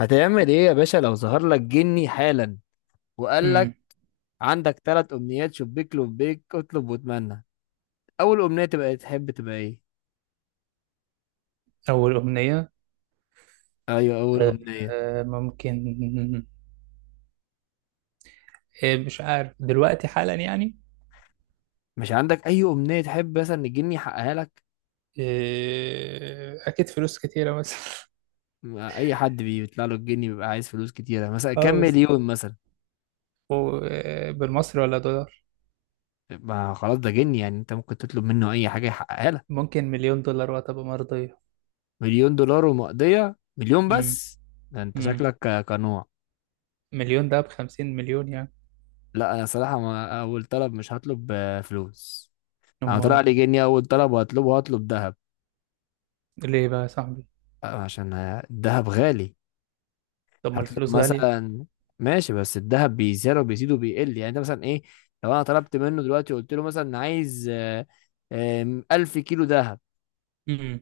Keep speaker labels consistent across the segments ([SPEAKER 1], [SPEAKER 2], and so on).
[SPEAKER 1] هتعمل ايه يا باشا لو ظهر لك جني حالا وقال لك
[SPEAKER 2] امم
[SPEAKER 1] عندك 3 امنيات، شبيك لبيك اطلب واتمنى. اول امنية تبقى إيه؟ تحب تبقى ايه؟
[SPEAKER 2] أول أغنية.
[SPEAKER 1] ايوه اول
[SPEAKER 2] آه،
[SPEAKER 1] امنية.
[SPEAKER 2] ممكن. مش عارف دلوقتي حالا يعني.
[SPEAKER 1] مش عندك اي امنية تحب مثلا إن الجني يحققها لك؟
[SPEAKER 2] آه، أكيد فلوس كتيرة مثلا.
[SPEAKER 1] ما اي حد بيطلع له الجني بيبقى عايز فلوس كتيرة، مثلا كام
[SPEAKER 2] اه بس.
[SPEAKER 1] مليون مثلا؟
[SPEAKER 2] بالمصري ولا دولار؟
[SPEAKER 1] ما خلاص ده جني يعني انت ممكن تطلب منه اي حاجة يحققها لك.
[SPEAKER 2] ممكن مليون دولار وهتبقى مرضية.
[SPEAKER 1] مليون دولار ومقضية؟ مليون
[SPEAKER 2] امم.
[SPEAKER 1] بس؟ ده انت
[SPEAKER 2] امم.
[SPEAKER 1] شكلك كنوع.
[SPEAKER 2] مليون ده ب50 مليون يعني.
[SPEAKER 1] لا انا صراحة، ما اول طلب مش هطلب فلوس. انا طلع
[SPEAKER 2] أمال.
[SPEAKER 1] لي جنيه اول طلب وهطلبه، هطلب دهب.
[SPEAKER 2] ليه بقى يا صاحبي؟
[SPEAKER 1] عشان الدهب غالي.
[SPEAKER 2] طب ما
[SPEAKER 1] هطلب
[SPEAKER 2] الفلوس غالية.
[SPEAKER 1] مثلا، ماشي بس الدهب بيزيد وبيزيد وبيقل، يعني انت مثلا ايه؟ لو انا طلبت منه دلوقتي وقلت له مثلا عايز ألف كيلو دهب.
[SPEAKER 2] امم.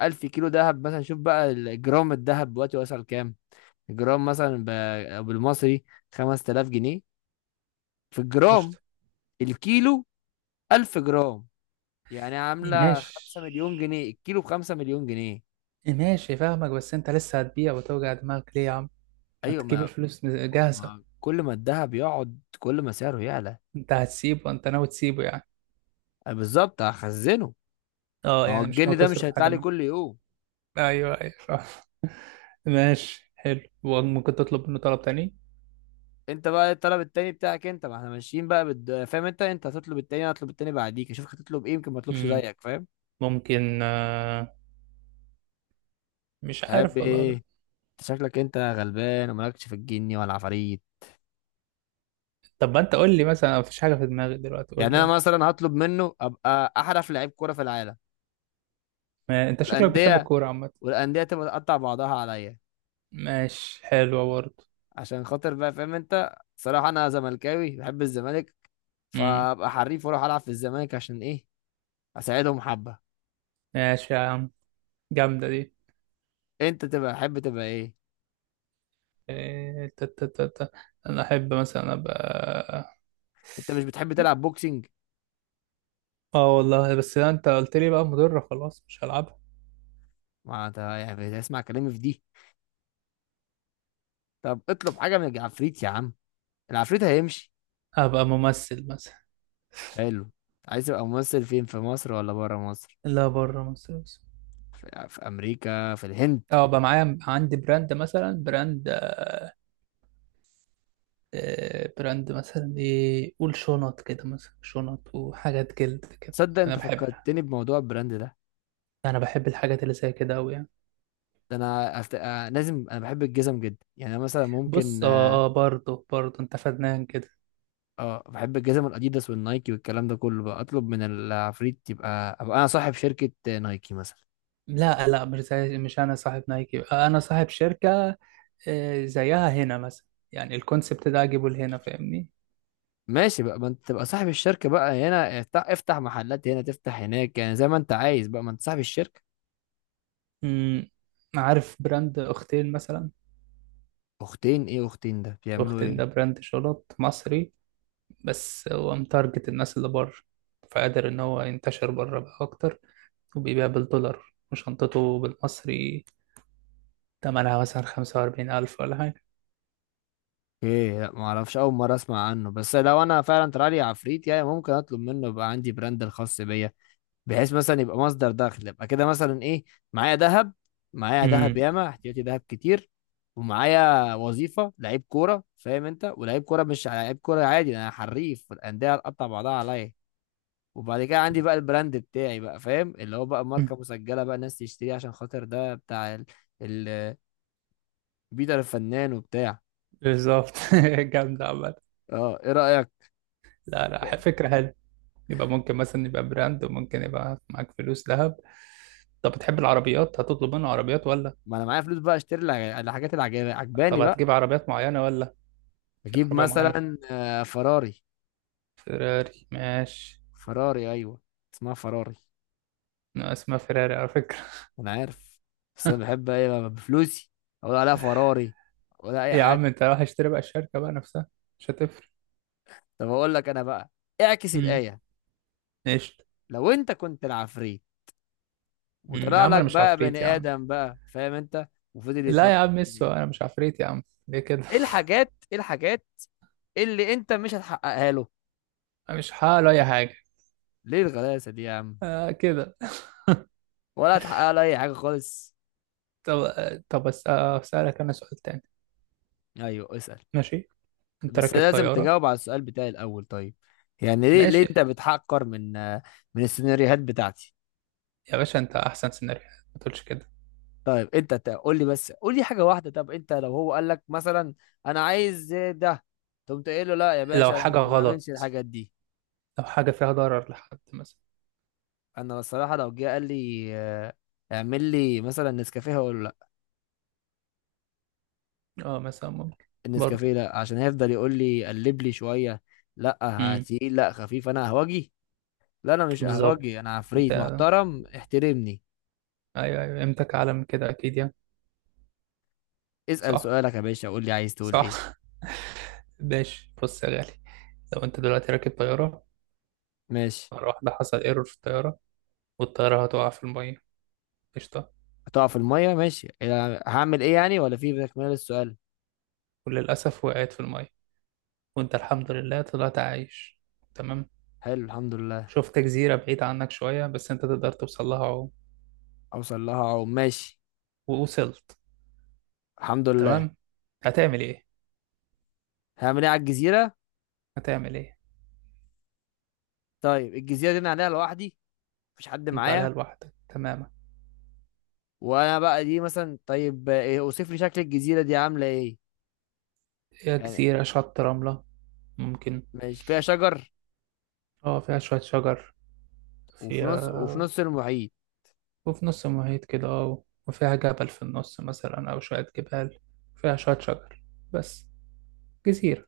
[SPEAKER 1] 1000 كيلو دهب مثلا، شوف بقى الجرام الدهب دلوقتي وصل كام. الجرام مثلا بالمصري 5000 جنيه في الجرام.
[SPEAKER 2] قشطة.
[SPEAKER 1] الكيلو 1000 جرام، يعني عاملة
[SPEAKER 2] ماشي،
[SPEAKER 1] 5 مليون جنيه. الكيلو ب5 مليون جنيه.
[SPEAKER 2] ماشي فاهمك، بس أنت لسه هتبيع وتوجع دماغك ليه يا عم؟ ما
[SPEAKER 1] أيوة
[SPEAKER 2] تجيب
[SPEAKER 1] ما،
[SPEAKER 2] الفلوس جاهزة.
[SPEAKER 1] ما كل ما الذهب يقعد كل ما سعره يعلى.
[SPEAKER 2] أنت هتسيبه؟ أنت ناوي تسيبه يعني؟
[SPEAKER 1] أنا بالظبط هخزنه.
[SPEAKER 2] اه،
[SPEAKER 1] ما هو
[SPEAKER 2] يعني مش
[SPEAKER 1] الجنيه
[SPEAKER 2] ناوي
[SPEAKER 1] ده مش
[SPEAKER 2] تصرف
[SPEAKER 1] هيطلع
[SPEAKER 2] حاجة
[SPEAKER 1] لي
[SPEAKER 2] منه.
[SPEAKER 1] كل يوم.
[SPEAKER 2] ايوه، ايوه فاهم. ماشي، حلو. وممكن تطلب منه طلب تاني؟
[SPEAKER 1] انت بقى إيه الطلب التاني بتاعك؟ انت ما احنا ماشيين بقى فاهم انت هتطلب التاني، انا هطلب التاني بعديك، اشوفك هتطلب ايه. يمكن ما اطلبش
[SPEAKER 2] مم.
[SPEAKER 1] زيك، فاهم؟
[SPEAKER 2] ممكن. مش
[SPEAKER 1] تحب
[SPEAKER 2] عارف
[SPEAKER 1] ايه؟
[SPEAKER 2] والله.
[SPEAKER 1] انت شكلك انت غلبان ومالكش في الجني ولا العفاريت.
[SPEAKER 2] طب ما انت قول لي مثلا، مفيش حاجة في دماغي دلوقتي، قول
[SPEAKER 1] يعني
[SPEAKER 2] لي
[SPEAKER 1] انا
[SPEAKER 2] يعني.
[SPEAKER 1] مثلا هطلب منه ابقى احرف لعيب كوره في العالم.
[SPEAKER 2] ما انت شكلك بتحب
[SPEAKER 1] والانديه،
[SPEAKER 2] الكورة عامة.
[SPEAKER 1] والانديه تبقى تقطع بعضها عليا.
[SPEAKER 2] ماشي، حلوة برضه.
[SPEAKER 1] عشان خاطر بقى، فاهم انت، صراحه انا زملكاوي بحب الزمالك،
[SPEAKER 2] مم.
[SPEAKER 1] فابقى حريف واروح العب في الزمالك. عشان ايه؟ اساعدهم حبه.
[SPEAKER 2] ماشي يا عم. جامدة دي.
[SPEAKER 1] انت تبقى تحب تبقى ايه؟
[SPEAKER 2] إيه، تا- تا- تا- تا. انا احب مثلا ابقى.
[SPEAKER 1] انت مش بتحب تلعب بوكسنج؟
[SPEAKER 2] اه، والله بس لا، انت قلت لي بقى مضرة، خلاص مش هلعبها.
[SPEAKER 1] ما انت يعني اسمع كلامي في دي. طب اطلب حاجه من العفريت يا عم، العفريت هيمشي.
[SPEAKER 2] ابقى ممثل مثلا.
[SPEAKER 1] حلو. عايز تبقى ممثل فين، في مصر ولا بره مصر؟
[SPEAKER 2] لا بره مصر.
[SPEAKER 1] في امريكا، في الهند.
[SPEAKER 2] اه، بقى معايا عندي براند مثلا، براند مثلا ايه؟ قول شنط كده مثلا، شنط وحاجات جلد كده.
[SPEAKER 1] تصدق
[SPEAKER 2] انا
[SPEAKER 1] انت
[SPEAKER 2] بحب
[SPEAKER 1] فكرتني بموضوع البراند ده.
[SPEAKER 2] انا بحب الحاجات اللي زي كده قوي يعني.
[SPEAKER 1] ده انا أفت... آه، لازم، انا بحب الجزم جدا، يعني أنا مثلا
[SPEAKER 2] بص،
[SPEAKER 1] ممكن اه.
[SPEAKER 2] اه اه، برضه برضه انت فنان كده.
[SPEAKER 1] بحب الجزم الاديداس والنايكي والكلام ده كله. بقى اطلب من العفريت يبقى ابقى انا صاحب شركه نايكي مثلا.
[SPEAKER 2] لا لا، مش انا صاحب نايكي، انا صاحب شركة. زيها هنا مثلا. يعني الكونسبت ده اجيبه لهنا، فاهمني؟
[SPEAKER 1] ماشي بقى، ما انت تبقى صاحب الشركة بقى هنا، افتح محلات هنا، تفتح هناك، يعني زي ما انت عايز بقى، ما انت صاحب الشركة.
[SPEAKER 2] امم. عارف براند اختين مثلا؟
[SPEAKER 1] اختين ايه؟ اختين ده بيعملوا
[SPEAKER 2] اختين ده
[SPEAKER 1] ايه؟
[SPEAKER 2] براند شنط مصري، بس هو متارجت الناس اللي بره. فقادر إن هو ينتشر بره بقى أكتر، وبيبيع بالدولار وشنطته بالمصري. تمنها مثلا 45,000 ولا حاجة.
[SPEAKER 1] ايه، لا ما اعرفش، اول مرة اسمع عنه. بس لو انا فعلا طلع لي عفريت يعني، ممكن اطلب منه يبقى عندي براند الخاص بيا، بحيث مثلا يبقى مصدر دخل. يبقى كده مثلا ايه؟ معايا ذهب، معايا
[SPEAKER 2] امم.
[SPEAKER 1] ياما، احتياطي ذهب كتير. ومعايا وظيفة لعيب كورة، فاهم انت، ولعيب كورة مش لعيب كورة عادي، انا حريف والاندية هتقطع بعضها عليا. وبعد كده عندي بقى البراند بتاعي بقى، فاهم، اللي هو بقى
[SPEAKER 2] أمم.
[SPEAKER 1] ماركة مسجلة، بقى الناس تشتريه عشان خاطر ده بتاع ال... بيتر الفنان وبتاع.
[SPEAKER 2] بالظبط. جامدة عامة.
[SPEAKER 1] اه، ايه رأيك؟
[SPEAKER 2] لا لا، فكرة حلوة. يبقى ممكن مثلا يبقى براند، وممكن يبقى معاك فلوس، ذهب. طب بتحب العربيات؟ هتطلب منه عربيات ولا؟
[SPEAKER 1] ما انا معايا فلوس بقى، اشتري الحاجات اللي
[SPEAKER 2] طب
[SPEAKER 1] عجباني بقى.
[SPEAKER 2] هتجيب عربيات معينة ولا؟ في
[SPEAKER 1] اجيب
[SPEAKER 2] عربية معينة.
[SPEAKER 1] مثلا فراري.
[SPEAKER 2] فيراري، ماشي.
[SPEAKER 1] فراري ايوه، اسمها فراري.
[SPEAKER 2] أنا اسمها فيراري على فكرة.
[SPEAKER 1] انا عارف، بس انا بحب ايه بقى، بفلوسي اقول عليها فراري ولا اي
[SPEAKER 2] إيه يا
[SPEAKER 1] حاجه.
[SPEAKER 2] عم، انت رايح اشتري بقى الشركة بقى نفسها؟ مش هتفرق.
[SPEAKER 1] طب اقول لك انا بقى، اعكس
[SPEAKER 2] امم.
[SPEAKER 1] الايه.
[SPEAKER 2] ماشي.
[SPEAKER 1] لو انت كنت العفريت
[SPEAKER 2] يا
[SPEAKER 1] وطلع
[SPEAKER 2] عم
[SPEAKER 1] لك
[SPEAKER 2] انا مش
[SPEAKER 1] بقى بني
[SPEAKER 2] عفريت يا عم.
[SPEAKER 1] ادم بقى، فاهم انت، وفضل
[SPEAKER 2] لا
[SPEAKER 1] يتنطط،
[SPEAKER 2] يا عم ميسو، انا مش عفريت يا عم. ليه كده؟
[SPEAKER 1] ايه الحاجات، ايه الحاجات اللي انت مش هتحققها له؟
[SPEAKER 2] أنا مش هعمل اي حاجه.
[SPEAKER 1] ليه الغلاسه دي يا عم؟
[SPEAKER 2] آه كده.
[SPEAKER 1] ولا هتحقق له اي حاجه خالص؟
[SPEAKER 2] طب طب بس اسالك انا سؤال تاني.
[SPEAKER 1] ايوه اسال،
[SPEAKER 2] ماشي. انت
[SPEAKER 1] بس
[SPEAKER 2] راكب
[SPEAKER 1] لازم
[SPEAKER 2] طياره.
[SPEAKER 1] تجاوب على السؤال بتاعي الاول، طيب؟ يعني ليه، ليه
[SPEAKER 2] ماشي.
[SPEAKER 1] انت بتحقر من من السيناريوهات بتاعتي؟
[SPEAKER 2] يا باشا انت احسن سيناريو، ما تقولش كده.
[SPEAKER 1] طيب انت قول لي بس، قول لي حاجه واحده، طب انت لو هو قال لك مثلا انا عايز ده، تقوم تقول له لا يا
[SPEAKER 2] لو
[SPEAKER 1] باشا
[SPEAKER 2] حاجه
[SPEAKER 1] انا ما
[SPEAKER 2] غلط
[SPEAKER 1] بعملش
[SPEAKER 2] مثلا،
[SPEAKER 1] الحاجات دي؟
[SPEAKER 2] لو حاجه فيها ضرر لحد مثلا.
[SPEAKER 1] انا الصراحه لو جه قال لي اعمل لي مثلا نسكافيه، هقول له
[SPEAKER 2] اه مثلا ممكن.
[SPEAKER 1] النسكافيه
[SPEAKER 2] برضه.
[SPEAKER 1] لا، عشان هيفضل يقول لي قلب لي شويه، لا
[SPEAKER 2] امم.
[SPEAKER 1] تقيل، لا خفيف، انا اهوجي. لا انا مش
[SPEAKER 2] بالظبط.
[SPEAKER 1] اهوجي، انا عفريت
[SPEAKER 2] انت.
[SPEAKER 1] محترم احترمني.
[SPEAKER 2] ايوه، ايوه قيمتك اعلى من كده اكيد يعني.
[SPEAKER 1] اسال
[SPEAKER 2] صح.
[SPEAKER 1] سؤالك يا باشا، قول لي عايز تقول ايه.
[SPEAKER 2] صح. ماشي، بص يا غالي. لو انت دلوقتي راكب طياره.
[SPEAKER 1] ماشي.
[SPEAKER 2] مره واحده حصل ايرور في الطياره، والطيارة هتقع في المية. قشطة.
[SPEAKER 1] هتقع في الميه، ماشي. هعمل ايه يعني ولا في تكمله للسؤال؟
[SPEAKER 2] وللأسف وقعت في المية، وأنت الحمد لله طلعت عايش. تمام.
[SPEAKER 1] حلو الحمد لله.
[SPEAKER 2] شفت جزيرة بعيدة عنك شوية، بس أنت تقدر توصل لها عوم.
[SPEAKER 1] اوصل لها اهو، ماشي.
[SPEAKER 2] ووصلت.
[SPEAKER 1] الحمد لله.
[SPEAKER 2] تمام. هتعمل إيه؟
[SPEAKER 1] هعمل ايه على الجزيره؟
[SPEAKER 2] هتعمل إيه؟
[SPEAKER 1] طيب الجزيره دي انا عليها لوحدي؟ مفيش حد
[SPEAKER 2] أنت عليها
[SPEAKER 1] معايا؟
[SPEAKER 2] لوحدك تماما.
[SPEAKER 1] وانا بقى دي مثلا، طيب ايه، اوصف لي شكل الجزيره دي، عامله ايه؟
[SPEAKER 2] هي
[SPEAKER 1] يعني
[SPEAKER 2] جزيرة شط رملة. ممكن.
[SPEAKER 1] مش فيها شجر؟
[SPEAKER 2] أه فيها شوية شجر.
[SPEAKER 1] وفي
[SPEAKER 2] فيها.
[SPEAKER 1] نص وفي نص المحيط.
[SPEAKER 2] وفي نص المحيط كده، أه وفيها جبل في النص مثلا أو شوية جبال. فيها شوية شجر بس. جزيرة.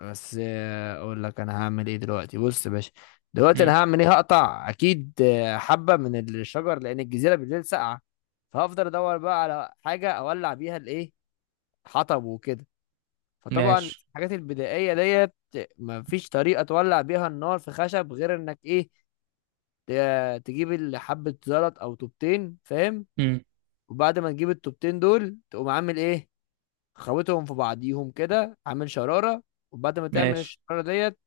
[SPEAKER 1] بس اقول لك انا هعمل ايه دلوقتي، بص يا باشا. دلوقتي
[SPEAKER 2] مم.
[SPEAKER 1] انا هعمل ايه، هقطع اكيد حبة من الشجر، لان الجزيرة بالليل ساقعة. فهفضل ادور بقى على حاجة اولع بيها الايه، حطب وكده. فطبعا في
[SPEAKER 2] ماشي.
[SPEAKER 1] الحاجات البدائية ديت، مفيش طريقة تولع بيها النار في خشب غير انك ايه، تجيب حبة زلط او طوبتين، فاهم.
[SPEAKER 2] مم.
[SPEAKER 1] وبعد ما تجيب الطوبتين دول تقوم عامل ايه، خوتهم في بعضيهم كده عامل شرارة. وبعد ما تعمل
[SPEAKER 2] ماشي.
[SPEAKER 1] الشرارة ديت،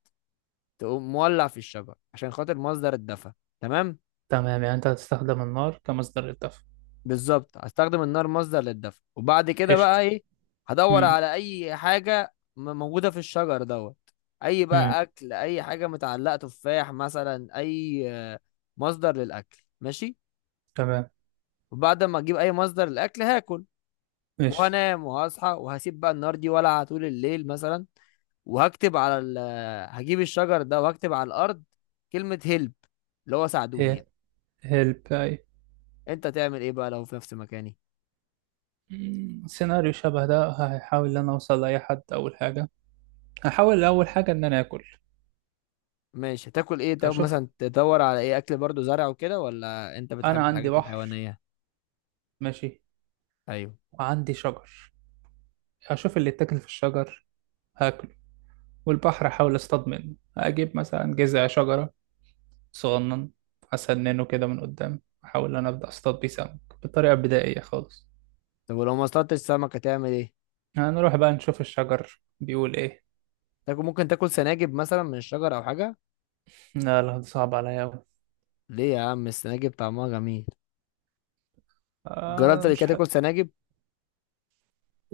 [SPEAKER 1] تقوم مولع في الشجر عشان خاطر مصدر الدفع، تمام.
[SPEAKER 2] تمام، يعني انت هتستخدم النار كمصدر للدفع.
[SPEAKER 1] بالظبط، هستخدم النار مصدر للدفع، وبعد كده بقى
[SPEAKER 2] قشطة.
[SPEAKER 1] ايه، هدور
[SPEAKER 2] امم.
[SPEAKER 1] على اي حاجة موجودة في الشجر دوت، اي
[SPEAKER 2] امم.
[SPEAKER 1] بقى اكل، اي حاجة متعلقة، تفاح مثلا، اي مصدر للاكل، ماشي.
[SPEAKER 2] تمام.
[SPEAKER 1] وبعد ما اجيب اي مصدر للاكل هاكل،
[SPEAKER 2] قشطة.
[SPEAKER 1] وهنام وهصحى، وهسيب بقى النار دي ولعة طول الليل مثلا. وهكتب على هجيب الشجر ده وهكتب على الارض كلمة هيلب، اللي هو ساعدوني
[SPEAKER 2] هيل
[SPEAKER 1] يعني.
[SPEAKER 2] هيلب اي.
[SPEAKER 1] انت تعمل ايه بقى لو في نفس مكاني؟
[SPEAKER 2] سيناريو شبه ده، هحاول ان انا اوصل لاي حد اول حاجة. هحاول اول حاجة ان انا اكل.
[SPEAKER 1] ماشي، هتاكل ايه؟ طب
[SPEAKER 2] اشوف.
[SPEAKER 1] مثلا تدور على ايه، اكل برضو، زرع وكده، ولا انت
[SPEAKER 2] انا
[SPEAKER 1] بتحب
[SPEAKER 2] عندي
[SPEAKER 1] الحاجات
[SPEAKER 2] بحر،
[SPEAKER 1] الحيوانية؟
[SPEAKER 2] ماشي،
[SPEAKER 1] ايوه.
[SPEAKER 2] وعندي شجر. اشوف اللي اتاكل في الشجر هاكله. والبحر احاول اصطاد منه. اجيب مثلا جذع شجرة صغنن، اسننه كده من قدام، احاول ان انا ابدا اصطاد بيه سمك بطريقة بدائية خالص.
[SPEAKER 1] طب ولو ما اصطادتش سمك هتعمل ايه؟
[SPEAKER 2] هنروح بقى نشوف الشجر بيقول ايه.
[SPEAKER 1] تاكل، ممكن تاكل سناجب مثلا من الشجر او حاجة.
[SPEAKER 2] لا لا، ده صعب عليا أوي.
[SPEAKER 1] ليه يا عم، السناجب طعمها جميل. جربت
[SPEAKER 2] آه
[SPEAKER 1] قبل
[SPEAKER 2] مش
[SPEAKER 1] كده
[SPEAKER 2] ح...
[SPEAKER 1] تاكل سناجب؟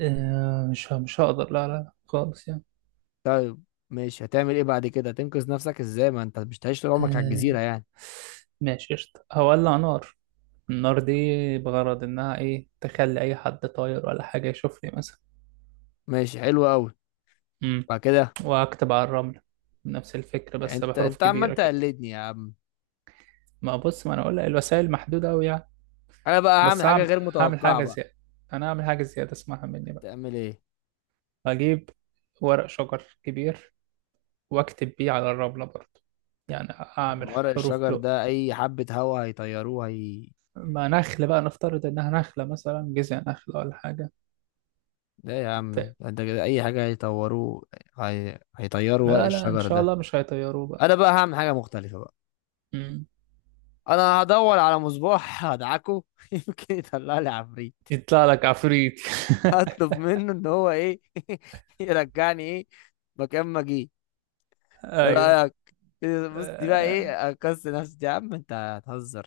[SPEAKER 2] آه مش ه... مش هقدر، لا لا لا، خالص يعني.
[SPEAKER 1] طيب، ماشي. هتعمل ايه بعد كده، هتنقذ نفسك ازاي؟ ما انت مش هتعيش طول عمرك على
[SPEAKER 2] آه
[SPEAKER 1] الجزيرة يعني.
[SPEAKER 2] ماشي قشطة. هولع نار. النار دي بغرض إنها إيه؟ تخلي أي حد طاير ولا حاجة يشوفني مثلا.
[SPEAKER 1] ماشي حلو قوي.
[SPEAKER 2] مم.
[SPEAKER 1] بعد كده؟
[SPEAKER 2] وأكتب على الرمل نفس الفكرة،
[SPEAKER 1] يعني
[SPEAKER 2] بس
[SPEAKER 1] انت
[SPEAKER 2] بحروف
[SPEAKER 1] انت عمال
[SPEAKER 2] كبيرة كده.
[SPEAKER 1] تقلدني يا عم.
[SPEAKER 2] ما بص، ما أنا أقول لك الوسائل محدودة أوي يعني.
[SPEAKER 1] انا بقى هعمل
[SPEAKER 2] بس
[SPEAKER 1] حاجه
[SPEAKER 2] هعمل
[SPEAKER 1] غير
[SPEAKER 2] هعمل
[SPEAKER 1] متوقعه
[SPEAKER 2] حاجة
[SPEAKER 1] بقى.
[SPEAKER 2] زيادة. أنا هعمل حاجة زيادة، اسمعها مني بقى.
[SPEAKER 1] هتعمل ايه؟
[SPEAKER 2] هجيب ورق شجر كبير، واكتب بيه على الرملة برضه، يعني اعمل
[SPEAKER 1] ورق
[SPEAKER 2] حروف
[SPEAKER 1] الشجر
[SPEAKER 2] ب.
[SPEAKER 1] ده اي حبه هوا هيطيروه هي.
[SPEAKER 2] ما نخلة بقى، نفترض انها نخلة مثلا، جذع نخلة ولا حاجة.
[SPEAKER 1] ده يا
[SPEAKER 2] ف...
[SPEAKER 1] عم، انت كده اي حاجه هيطوروه. هيطيروا ورق
[SPEAKER 2] لا لا، ان
[SPEAKER 1] الشجر
[SPEAKER 2] شاء
[SPEAKER 1] ده.
[SPEAKER 2] الله مش هيطيروه بقى.
[SPEAKER 1] انا بقى هعمل حاجه مختلفه بقى.
[SPEAKER 2] مم.
[SPEAKER 1] انا هدور على مصباح هدعكه يمكن يطلع لي عفريت.
[SPEAKER 2] يطلع لك عفريت.
[SPEAKER 1] هطلب منه ان هو ايه، يرجعني ايه، مكان ما جه. ايه
[SPEAKER 2] ايوه.
[SPEAKER 1] رايك؟ بص دي بقى
[SPEAKER 2] آه.
[SPEAKER 1] ايه، اكس نفسي يا عم، انت هتهزر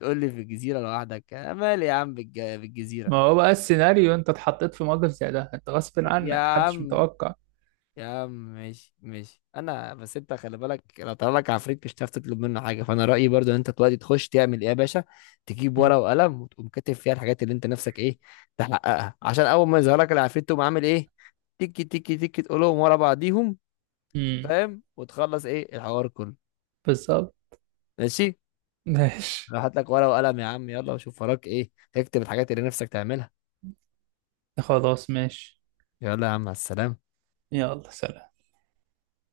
[SPEAKER 1] تقول لي في الجزيرة لوحدك، أنا مالي يا عم بالجزيرة.
[SPEAKER 2] ما هو بقى السيناريو، انت اتحطيت في موقف زي ده، انت غصب
[SPEAKER 1] يا
[SPEAKER 2] عنك، محدش
[SPEAKER 1] عم،
[SPEAKER 2] متوقع.
[SPEAKER 1] يا عم ماشي ماشي، انا بس انت خلي بالك، لو طلع لك عفريت مش هتعرف تطلب منه حاجه. فانا رايي برضو ان انت دلوقتي تخش تعمل ايه يا باشا، تجيب
[SPEAKER 2] مم.
[SPEAKER 1] ورقه وقلم وتقوم كاتب فيها الحاجات اللي انت نفسك ايه، تحققها. عشان اول ما يظهر لك العفريت تقوم عامل ايه، تيكي تيكي تيكي، تقولهم ورا بعضيهم،
[SPEAKER 2] مم.
[SPEAKER 1] فاهم، وتخلص ايه الحوار كله.
[SPEAKER 2] بالظبط.
[SPEAKER 1] ماشي.
[SPEAKER 2] ماشي.
[SPEAKER 1] راح هات لك ورقه وقلم يا عم، يلا، وشوف وراك ايه، تكتب الحاجات اللي نفسك تعملها.
[SPEAKER 2] خلاص ماشي.
[SPEAKER 1] يلا يا عم على السلامه.
[SPEAKER 2] يلا سلام.